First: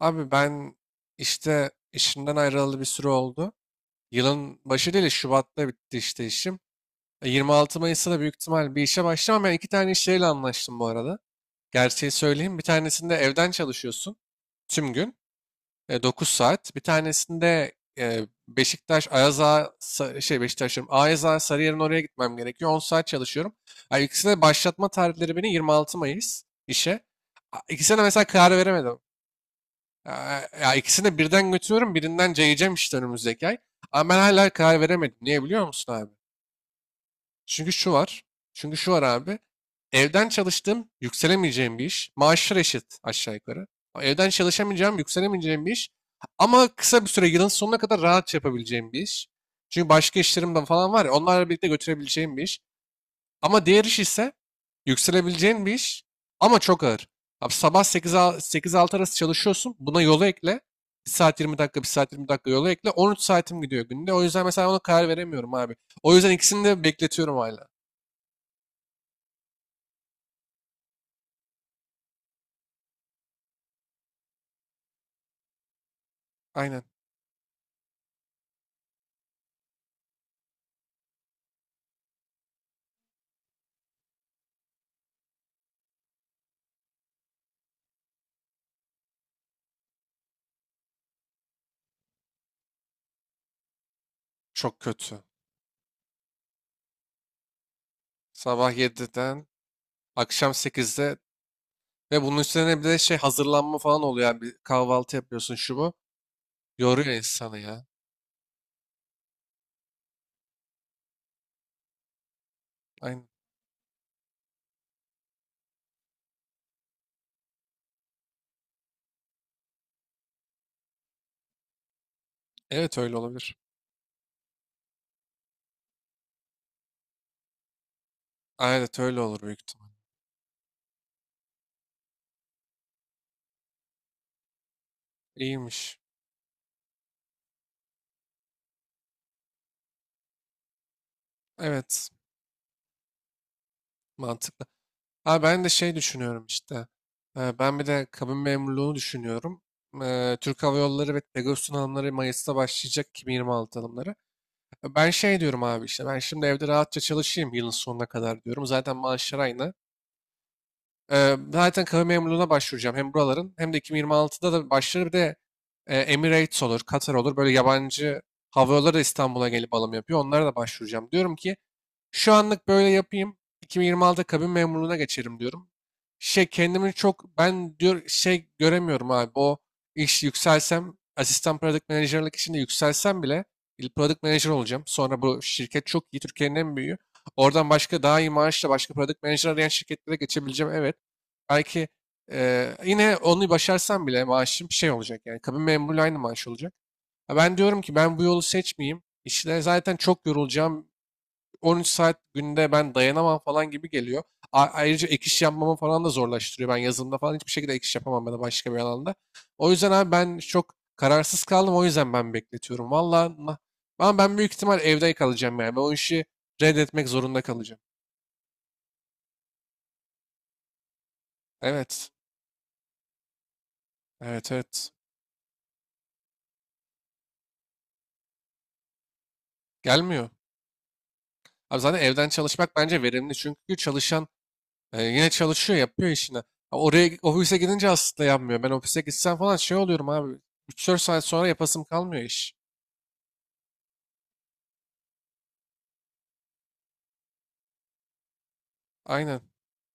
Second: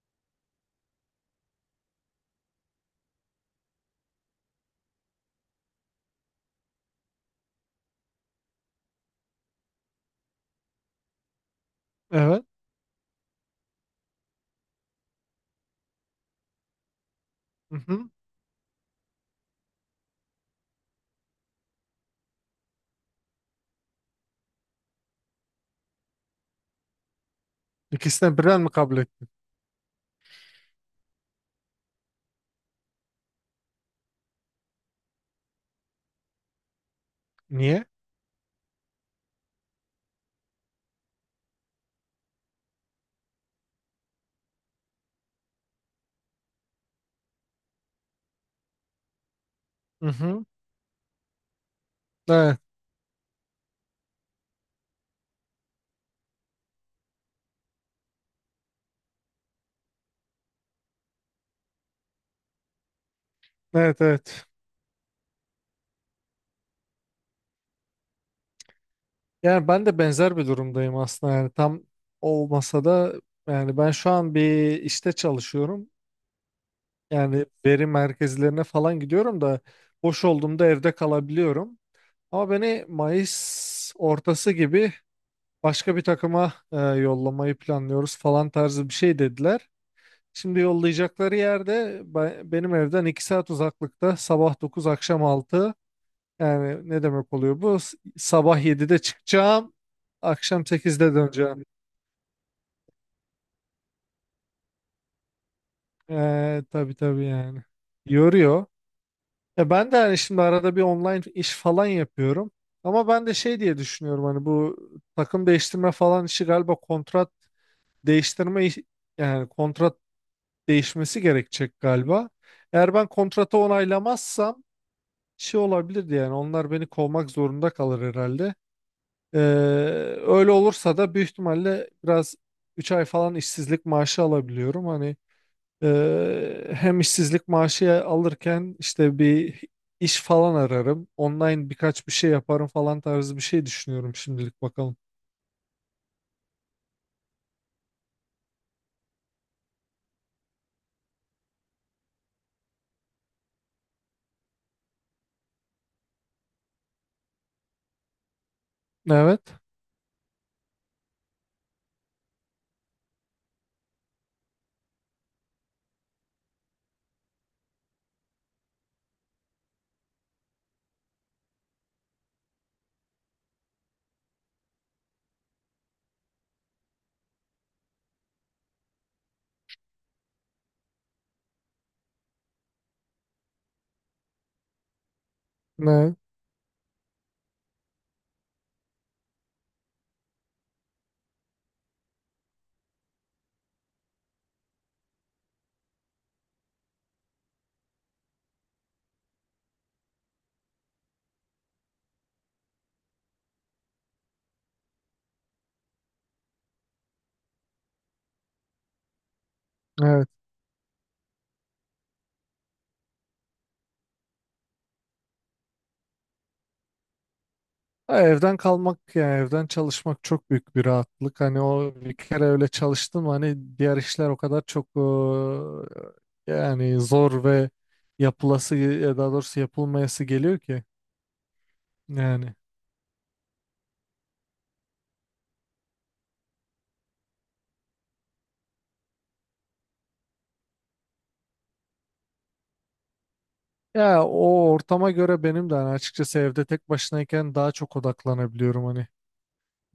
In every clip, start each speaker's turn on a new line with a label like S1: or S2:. S1: Abi ben işte işimden ayrılalı bir süre oldu. Yılın başı değil, Şubat'ta bitti işte işim. 26 Mayıs'ta da büyük ihtimal bir işe başlamam. Ben iki tane iş yeriyle anlaştım bu arada. Gerçeği
S2: Evet.
S1: söyleyeyim. Bir tanesinde evden çalışıyorsun tüm gün. 9 saat. Bir tanesinde
S2: Mhm.
S1: e, Beşiktaş, Ayaz Ağa, şey Beşiktaş diyorum, Ayaz Ağa, Sarıyer'in oraya gitmem gerekiyor. 10 saat çalışıyorum. Yani ikisine başlatma tarihleri beni 26 Mayıs işe. İkisine de mesela
S2: İkisine
S1: karar
S2: birden mi kabul
S1: veremedim.
S2: ettin?
S1: Ya, ya ikisini de birden götürüyorum. Birinden cayacağım işte önümüzdeki ay. Ama ben hala karar veremedim. Niye biliyor musun abi? Çünkü
S2: Niye?
S1: şu var. Çünkü şu var abi. Evden çalıştığım yükselemeyeceğim bir iş. Maaşlar eşit aşağı yukarı. Evden çalışamayacağım, yükselemeyeceğim bir iş. Ama kısa bir süre yılın sonuna kadar rahat yapabileceğim bir iş. Çünkü başka
S2: Mhm.
S1: işlerim de falan var ya onlarla birlikte götürebileceğim bir
S2: Evet.
S1: iş. Ama diğer iş ise yükselebileceğin bir iş ama çok ağır. Abi sabah 8-6 arası çalışıyorsun. Buna yolu ekle. Bir saat 20 dakika, bir saat 20 dakika yolu ekle. 13 saatim gidiyor
S2: Evet,
S1: günde. O yüzden
S2: evet.
S1: mesela ona karar veremiyorum abi. O yüzden ikisini de bekletiyorum hala.
S2: Yani ben de benzer bir durumdayım aslında, yani tam olmasa da, yani ben şu an bir işte çalışıyorum.
S1: Aynen.
S2: Yani veri merkezlerine falan gidiyorum da, boş olduğumda evde kalabiliyorum. Ama beni Mayıs ortası gibi başka bir takıma yollamayı planlıyoruz falan tarzı bir şey dediler. Şimdi yollayacakları yerde benim evden 2 saat uzaklıkta, sabah
S1: Çok
S2: 9
S1: kötü.
S2: akşam 6. Yani ne demek oluyor bu? Sabah
S1: Sabah
S2: 7'de
S1: yediden,
S2: çıkacağım.
S1: akşam
S2: Akşam 8'de
S1: sekizde
S2: döneceğim.
S1: ve bunun üstüne bir de şey hazırlanma falan oluyor. Yani kahvaltı yapıyorsun şu bu.
S2: Tabii
S1: Yoruyor
S2: tabii
S1: insanı
S2: yani.
S1: ya.
S2: Yoruyor. Ya ben de hani şimdi arada bir online iş falan yapıyorum. Ama
S1: Aynen.
S2: ben de şey diye düşünüyorum hani, bu takım değiştirme falan işi galiba kontrat değiştirme yani kontrat değişmesi gerekecek galiba. Eğer
S1: Evet
S2: ben
S1: öyle olabilir.
S2: kontratı onaylamazsam şey olabilirdi, yani onlar beni kovmak zorunda kalır herhalde.
S1: Evet öyle olur büyük
S2: Ee,
S1: ihtimal.
S2: Öyle olursa da büyük ihtimalle biraz 3 ay falan işsizlik maaşı alabiliyorum. Hani
S1: İyiymiş.
S2: hem işsizlik maaşı alırken işte bir iş falan ararım. Online birkaç
S1: Evet.
S2: bir şey yaparım falan tarzı bir şey düşünüyorum şimdilik,
S1: Mantıklı.
S2: bakalım.
S1: Ha ben de şey düşünüyorum işte. Ben bir de kabin memurluğunu düşünüyorum. Türk Hava Yolları ve Pegasus'un alımları Mayıs'ta başlayacak 2026 alımları. Ben şey diyorum abi işte ben şimdi evde rahatça çalışayım yılın sonuna kadar diyorum. Zaten maaşlar
S2: Evet.
S1: aynı. Zaten kabin memurluğuna başvuracağım hem buraların hem de 2026'da da başlar bir de Emirates olur, Katar olur. Böyle yabancı hava yolları da İstanbul'a gelip alım yapıyor. Onlara da başvuracağım. Diyorum ki şu anlık böyle yapayım. 2026'da kabin memurluğuna geçerim diyorum. Şey kendimi çok ben diyor şey göremiyorum abi. O iş yükselsem asistan product manager'lık içinde yükselsem bile product manager olacağım. Sonra bu şirket çok
S2: Ne?
S1: iyi. Türkiye'nin en büyüğü. Oradan başka daha iyi maaşla başka product manager arayan şirketlere geçebileceğim. Evet. Belki yine onu başarsam bile maaşım şey olacak. Yani kabin memurluğu aynı maaş olacak. Ha, ben diyorum ki ben bu yolu seçmeyeyim. İşte zaten çok yorulacağım. 13 saat günde ben dayanamam falan gibi geliyor. Ayrıca ek iş yapmamı falan da zorlaştırıyor. Ben yazılımda falan hiçbir şekilde ek iş yapamam ben da başka bir alanda. O yüzden abi
S2: Evet.
S1: ben çok kararsız kaldım. O yüzden ben bekletiyorum. Valla ama ben büyük ihtimal evde kalacağım yani. Ben o işi reddetmek zorunda kalacağım.
S2: Ha, evden kalmak yani evden çalışmak çok büyük bir rahatlık. Hani o
S1: Evet.
S2: bir kere öyle çalıştım, hani diğer işler o
S1: Evet,
S2: kadar çok
S1: evet.
S2: yani zor ve yapılası ya, daha doğrusu yapılmayası
S1: Gelmiyor.
S2: geliyor ki,
S1: Abi zaten evden
S2: yani.
S1: çalışmak bence verimli. Çünkü çalışan yine çalışıyor, yapıyor işini. Ha, oraya ofise gidince aslında yapmıyor. Ben ofise gitsem falan şey oluyorum abi. 3-4 saat sonra yapasım kalmıyor iş.
S2: Ya o ortama göre benim de hani açıkçası evde tek başınayken daha çok odaklanabiliyorum hani.
S1: Aynen.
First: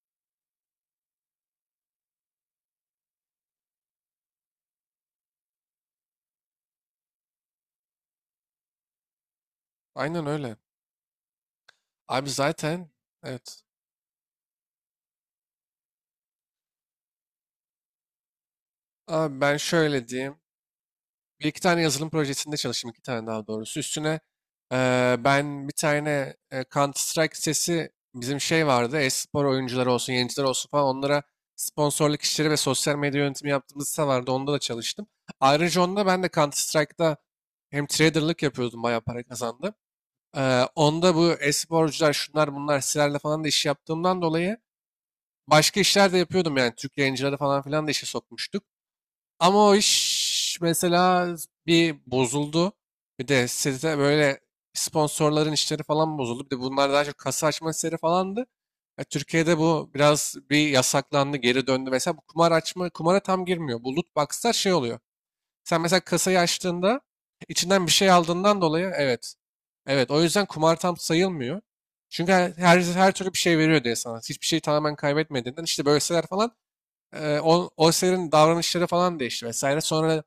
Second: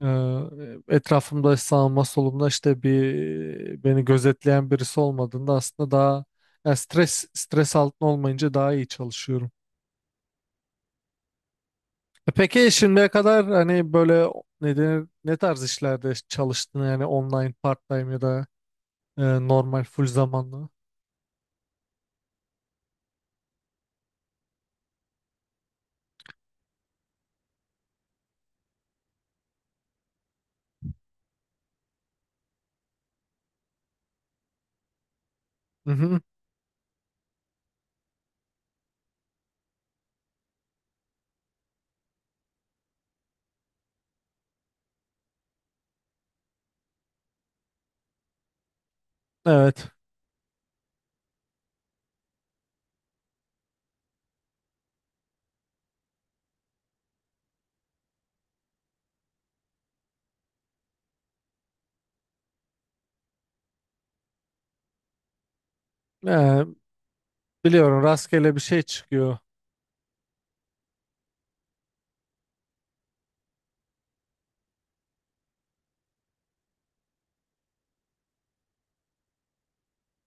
S2: Etrafımda sağımda solumda işte bir beni gözetleyen birisi olmadığında aslında daha, yani stres stres altında olmayınca daha iyi çalışıyorum.
S1: Aynen öyle. Abi
S2: Peki
S1: zaten
S2: şimdiye kadar
S1: evet.
S2: hani böyle ne denir, ne tarz işlerde çalıştın yani, online part-time ya da
S1: Abi ben
S2: normal full
S1: şöyle diyeyim.
S2: zamanlı?
S1: Bir iki tane yazılım projesinde çalıştım. İki tane daha doğrusu. Üstüne ben bir tane Counter Strike sitesi bizim şey vardı. E-spor oyuncuları olsun, yayıncılar olsun falan onlara sponsorluk işleri ve sosyal medya yönetimi yaptığımız site vardı. Onda da çalıştım. Ayrıca
S2: Hı
S1: onda
S2: hı,
S1: ben de Counter Strike'da hem traderlık yapıyordum. Bayağı para kazandım. Onda bu e-sporcular şunlar bunlar sitelerle falan da iş yaptığımdan dolayı başka işler de yapıyordum yani. Türk yayıncıları falan filan da işe sokmuştuk. Ama o
S2: evet.
S1: iş mesela bir bozuldu. Bir de site böyle sponsorların işleri falan bozuldu. Bir de bunlar daha çok kasa açma işleri falandı. Ya Türkiye'de bu biraz bir yasaklandı, geri döndü. Mesela bu kumar açma, kumara tam girmiyor. Bu loot box'lar şey oluyor. Sen mesela kasayı
S2: E,
S1: açtığında içinden bir
S2: Biliyorum,
S1: şey
S2: rastgele
S1: aldığından
S2: bir şey
S1: dolayı evet.
S2: çıkıyor.
S1: Evet o yüzden kumar tam sayılmıyor. Çünkü her türlü bir şey veriyor diye sana. Hiçbir şeyi tamamen kaybetmediğinden işte böyle siteler falan o sitelerin davranışları falan değişti vesaire. Sonra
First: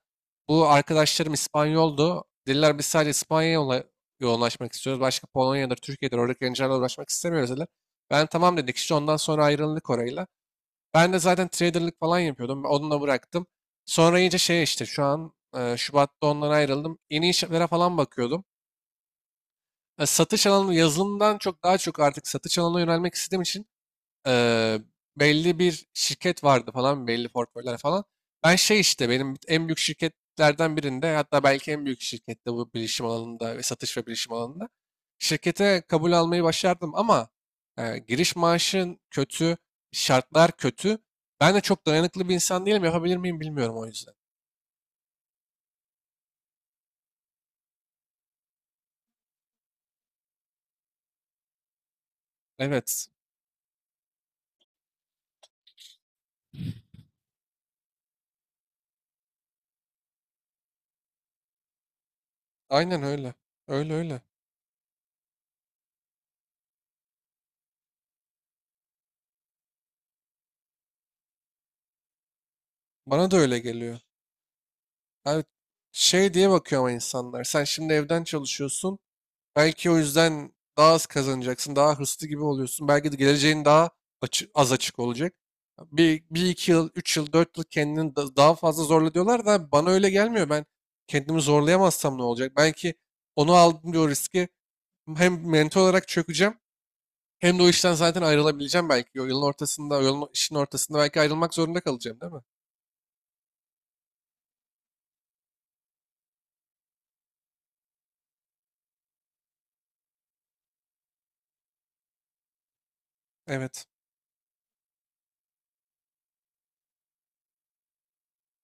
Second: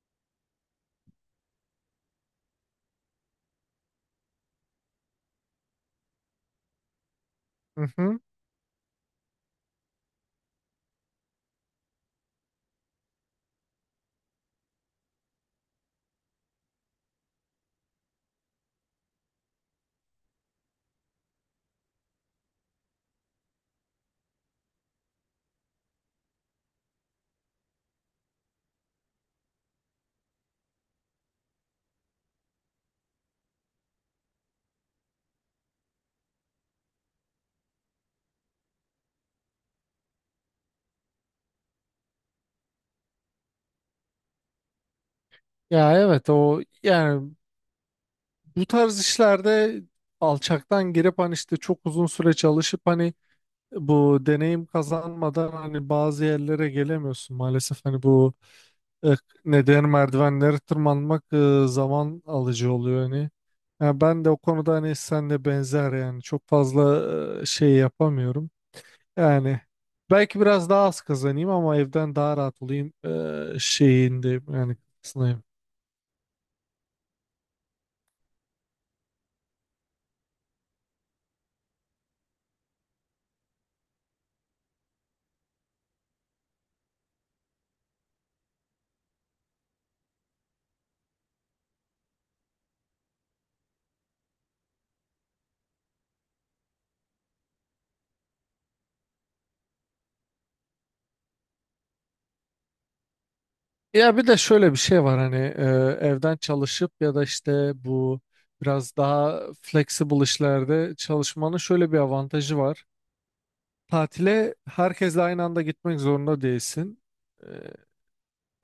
S1: bu arkadaşlarım İspanyoldu. Dediler biz sadece İspanya'ya yoğunlaşmak istiyoruz. Başka Polonya'dır, Türkiye'dir oradaki gençlerle uğraşmak istemiyoruz dediler.
S2: Hı hı.
S1: Ben tamam dedik işte ondan sonra ayrıldık orayla. Ben de zaten traderlık falan yapıyordum. Onu da bıraktım. Sonra iyice şey işte şu an Şubat'ta ondan ayrıldım. Yeni işlere falan bakıyordum. Satış alanı yazılımdan çok daha çok artık satış alanına yönelmek istediğim için Eee, belli bir şirket vardı falan belli portföyler falan. Ben şey işte benim en büyük şirketlerden birinde hatta belki en büyük şirkette bu bilişim alanında ve satış ve bilişim alanında şirkete kabul almayı başardım ama giriş maaşın kötü, şartlar kötü. Ben de çok dayanıklı bir insan değilim. Yapabilir miyim bilmiyorum o yüzden.
S2: Ya evet o yani bu tarz işlerde alçaktan girip hani işte çok uzun süre çalışıp
S1: Evet.
S2: hani bu deneyim kazanmadan hani bazı yerlere gelemiyorsun maalesef, hani bu e, ne merdivenleri tırmanmak zaman alıcı
S1: Aynen
S2: oluyor hani.
S1: öyle. Öyle
S2: Yani
S1: öyle.
S2: ben de o konuda hani senle benzer, yani çok fazla şey yapamıyorum. Yani belki biraz daha az kazanayım ama evden daha rahat olayım
S1: Bana da öyle geliyor.
S2: şeyinde, yani
S1: Abi
S2: kısmındayım.
S1: şey diye bakıyor ama insanlar. Sen şimdi evden çalışıyorsun. Belki o yüzden daha az kazanacaksın, daha hırslı gibi oluyorsun. Belki de geleceğin daha az açık olacak. Bir iki yıl, üç yıl, dört yıl kendini daha fazla zorla diyorlar da bana öyle gelmiyor. Ben kendimi zorlayamazsam ne olacak? Belki onu aldım diyor riski. Hem mental olarak çökeceğim hem de o işten zaten ayrılabileceğim belki. O yılın ortasında, o yolun, işin ortasında belki ayrılmak zorunda kalacağım değil mi?
S2: Ya bir de şöyle bir şey var hani evden çalışıp ya da işte bu biraz daha flexible işlerde çalışmanın şöyle bir avantajı var.
S1: Evet,
S2: Tatile herkesle aynı anda gitmek zorunda değilsin. E,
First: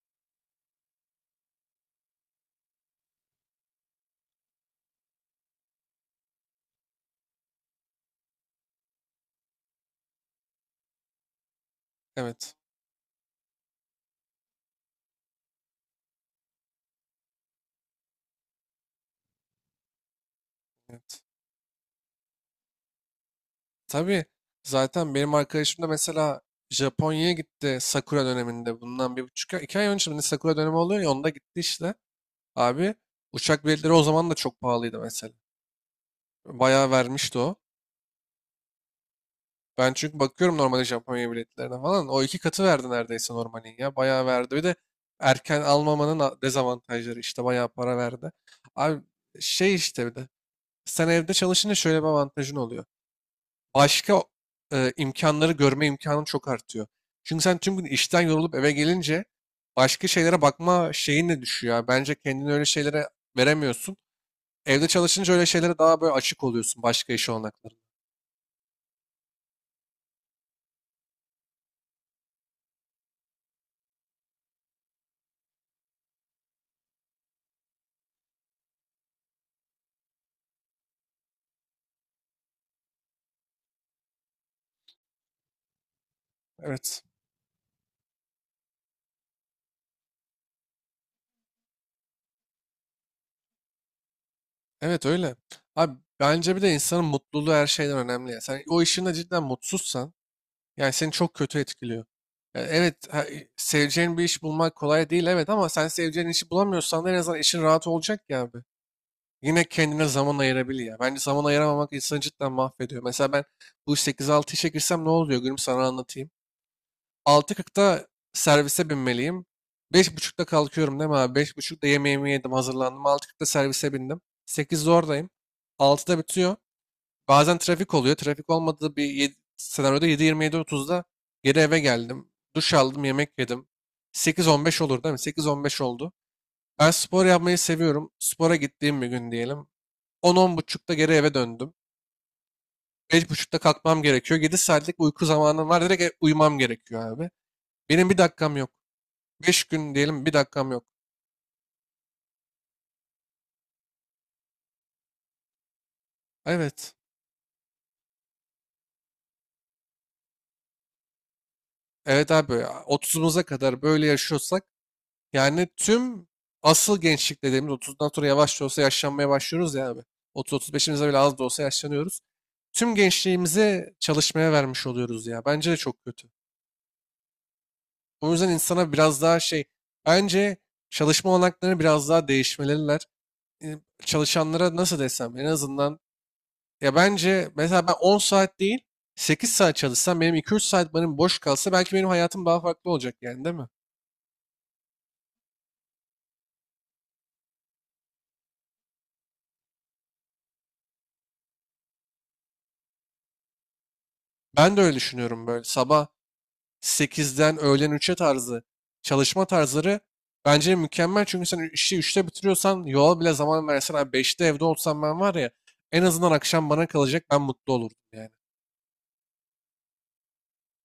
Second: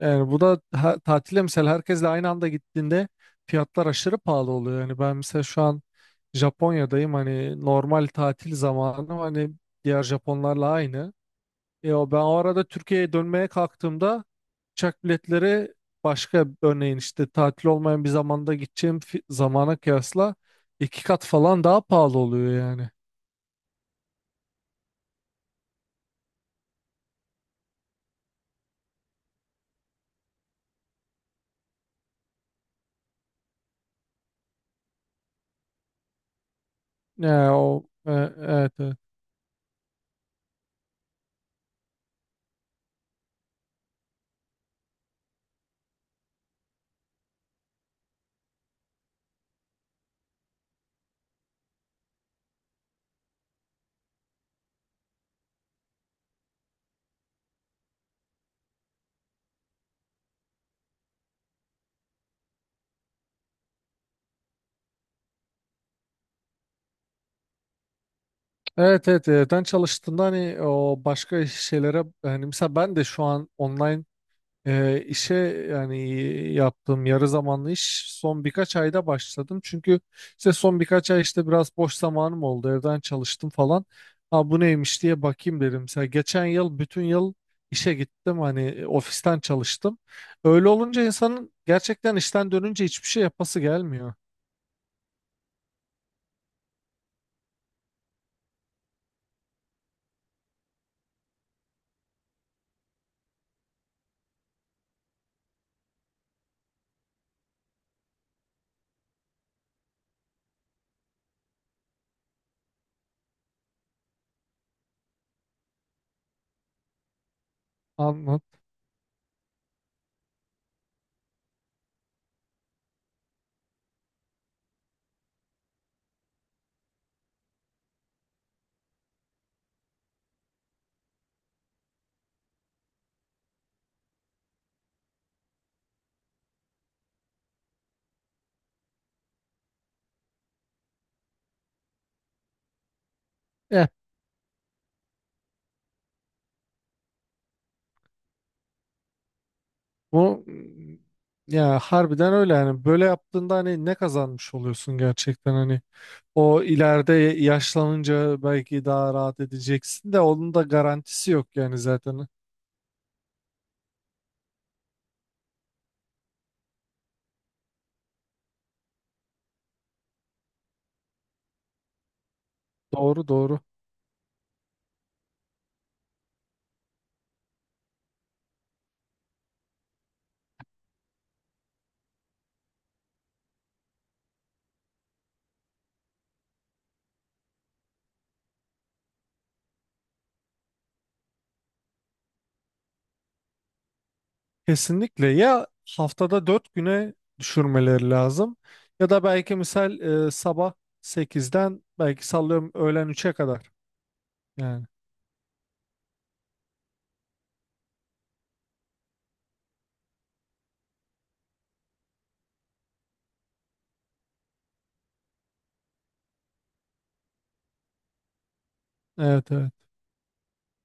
S2: Yani bu da ha, tatile mesela herkesle aynı anda gittiğinde fiyatlar aşırı pahalı oluyor. Yani ben mesela şu an Japonya'dayım, hani normal tatil zamanı, hani diğer Japonlarla aynı. Ya ben o
S1: evet,
S2: arada Türkiye'ye dönmeye kalktığımda uçak biletleri başka, örneğin işte tatil olmayan bir zamanda gideceğim zamana kıyasla iki
S1: evet.
S2: kat falan daha pahalı oluyor yani.
S1: Tabii zaten benim arkadaşım da mesela Japonya'ya gitti Sakura döneminde. Bundan 1,5 ay, 2 ay önce şimdi Sakura dönemi oluyor ya onda gitti işte. Abi uçak biletleri o zaman da çok pahalıydı mesela. Bayağı vermişti
S2: Ya
S1: o.
S2: o, evet evet.
S1: Ben çünkü bakıyorum normalde Japonya biletlerine falan. O iki katı verdi neredeyse normalin ya. Bayağı verdi. Bir de erken almamanın dezavantajları işte bayağı para verdi. Abi şey işte bir de sen evde çalışınca şöyle bir avantajın oluyor. Başka imkanları görme imkanın çok artıyor. Çünkü sen tüm gün işten yorulup eve gelince başka şeylere bakma şeyin de düşüyor ya. Bence kendini öyle şeylere veremiyorsun. Evde çalışınca öyle şeylere daha böyle açık oluyorsun başka iş olanaklarına.
S2: Evet evet, evden çalıştığında hani o başka şeylere, hani mesela ben de şu an online işe, yani yaptığım yarı zamanlı iş son birkaç ayda başladım. Çünkü işte son birkaç ay işte biraz boş zamanım oldu. Evden çalıştım falan. Ha, bu neymiş diye bakayım dedim. Mesela geçen yıl
S1: Evet.
S2: bütün yıl işe gittim. Hani ofisten çalıştım. Öyle olunca insanın gerçekten işten dönünce hiçbir şey yapası gelmiyor.
S1: Evet öyle. Abi bence bir de insanın mutluluğu her şeyden önemli ya. Sen o işinde cidden mutsuzsan yani seni çok kötü etkiliyor. Ya evet, ha, seveceğin bir iş bulmak kolay değil evet ama sen seveceğin işi bulamıyorsan da en azından işin rahat olacak ya abi. Yine kendine zaman ayırabilir ya. Bence zaman ayıramamak insanı cidden mahvediyor. Mesela ben bu 8-6 işe girsem ne oluyor gülüm sana anlatayım. 6.40'da
S2: Anlat.
S1: servise binmeliyim. 5.30'da kalkıyorum değil mi abi? 5.30'da yemeğimi yedim hazırlandım. 6.40'da servise bindim. 8'de oradayım. 6'da bitiyor. Bazen trafik oluyor. Trafik olmadığı bir senaryoda 7.27-30'da geri eve geldim. Duş aldım, yemek yedim. 8.15 olur değil mi? 8.15 oldu. Ben spor yapmayı seviyorum. Spora gittiğim bir gün diyelim. 10 buçukta geri eve döndüm. Beş buçukta
S2: Eh,
S1: kalkmam gerekiyor. 7 saatlik uyku zamanım var. Direkt uyumam gerekiyor abi. Benim bir dakikam yok. 5 gün diyelim bir
S2: bu
S1: dakikam yok.
S2: ya harbiden öyle yani. Böyle yaptığında hani ne kazanmış oluyorsun gerçekten, hani o
S1: Evet.
S2: ileride yaşlanınca belki daha rahat edeceksin de, onun da garantisi yok yani zaten.
S1: Evet abi ya. 30'umuza kadar böyle yaşıyorsak yani tüm asıl gençlik dediğimiz 30'dan sonra yavaş da olsa yaşlanmaya başlıyoruz ya abi. 30-35'imize bile az da olsa yaşlanıyoruz. Tüm
S2: Doğru doğru.
S1: gençliğimizi çalışmaya vermiş oluyoruz ya. Bence de çok kötü. O yüzden insana biraz daha şey bence çalışma olanakları biraz daha değişmeliler. e, Çalışanlara nasıl desem en azından ya bence mesela ben 10 saat değil 8 saat çalışsam benim 2-3 saat benim boş kalsa belki benim hayatım daha farklı olacak yani değil mi?
S2: Kesinlikle ya, haftada 4 güne düşürmeleri lazım, ya da belki misal sabah 8'den belki sallıyorum öğlen 3'e kadar.
S1: Ben de
S2: Yani
S1: öyle düşünüyorum böyle sabah 8'den öğlen 3'e tarzı çalışma tarzları bence mükemmel. Çünkü sen işi üçte bitiriyorsan yola bile zaman versen abi 5'te evde olsam ben var ya en azından akşam bana kalacak ben mutlu olurdum yani.
S2: evet evet.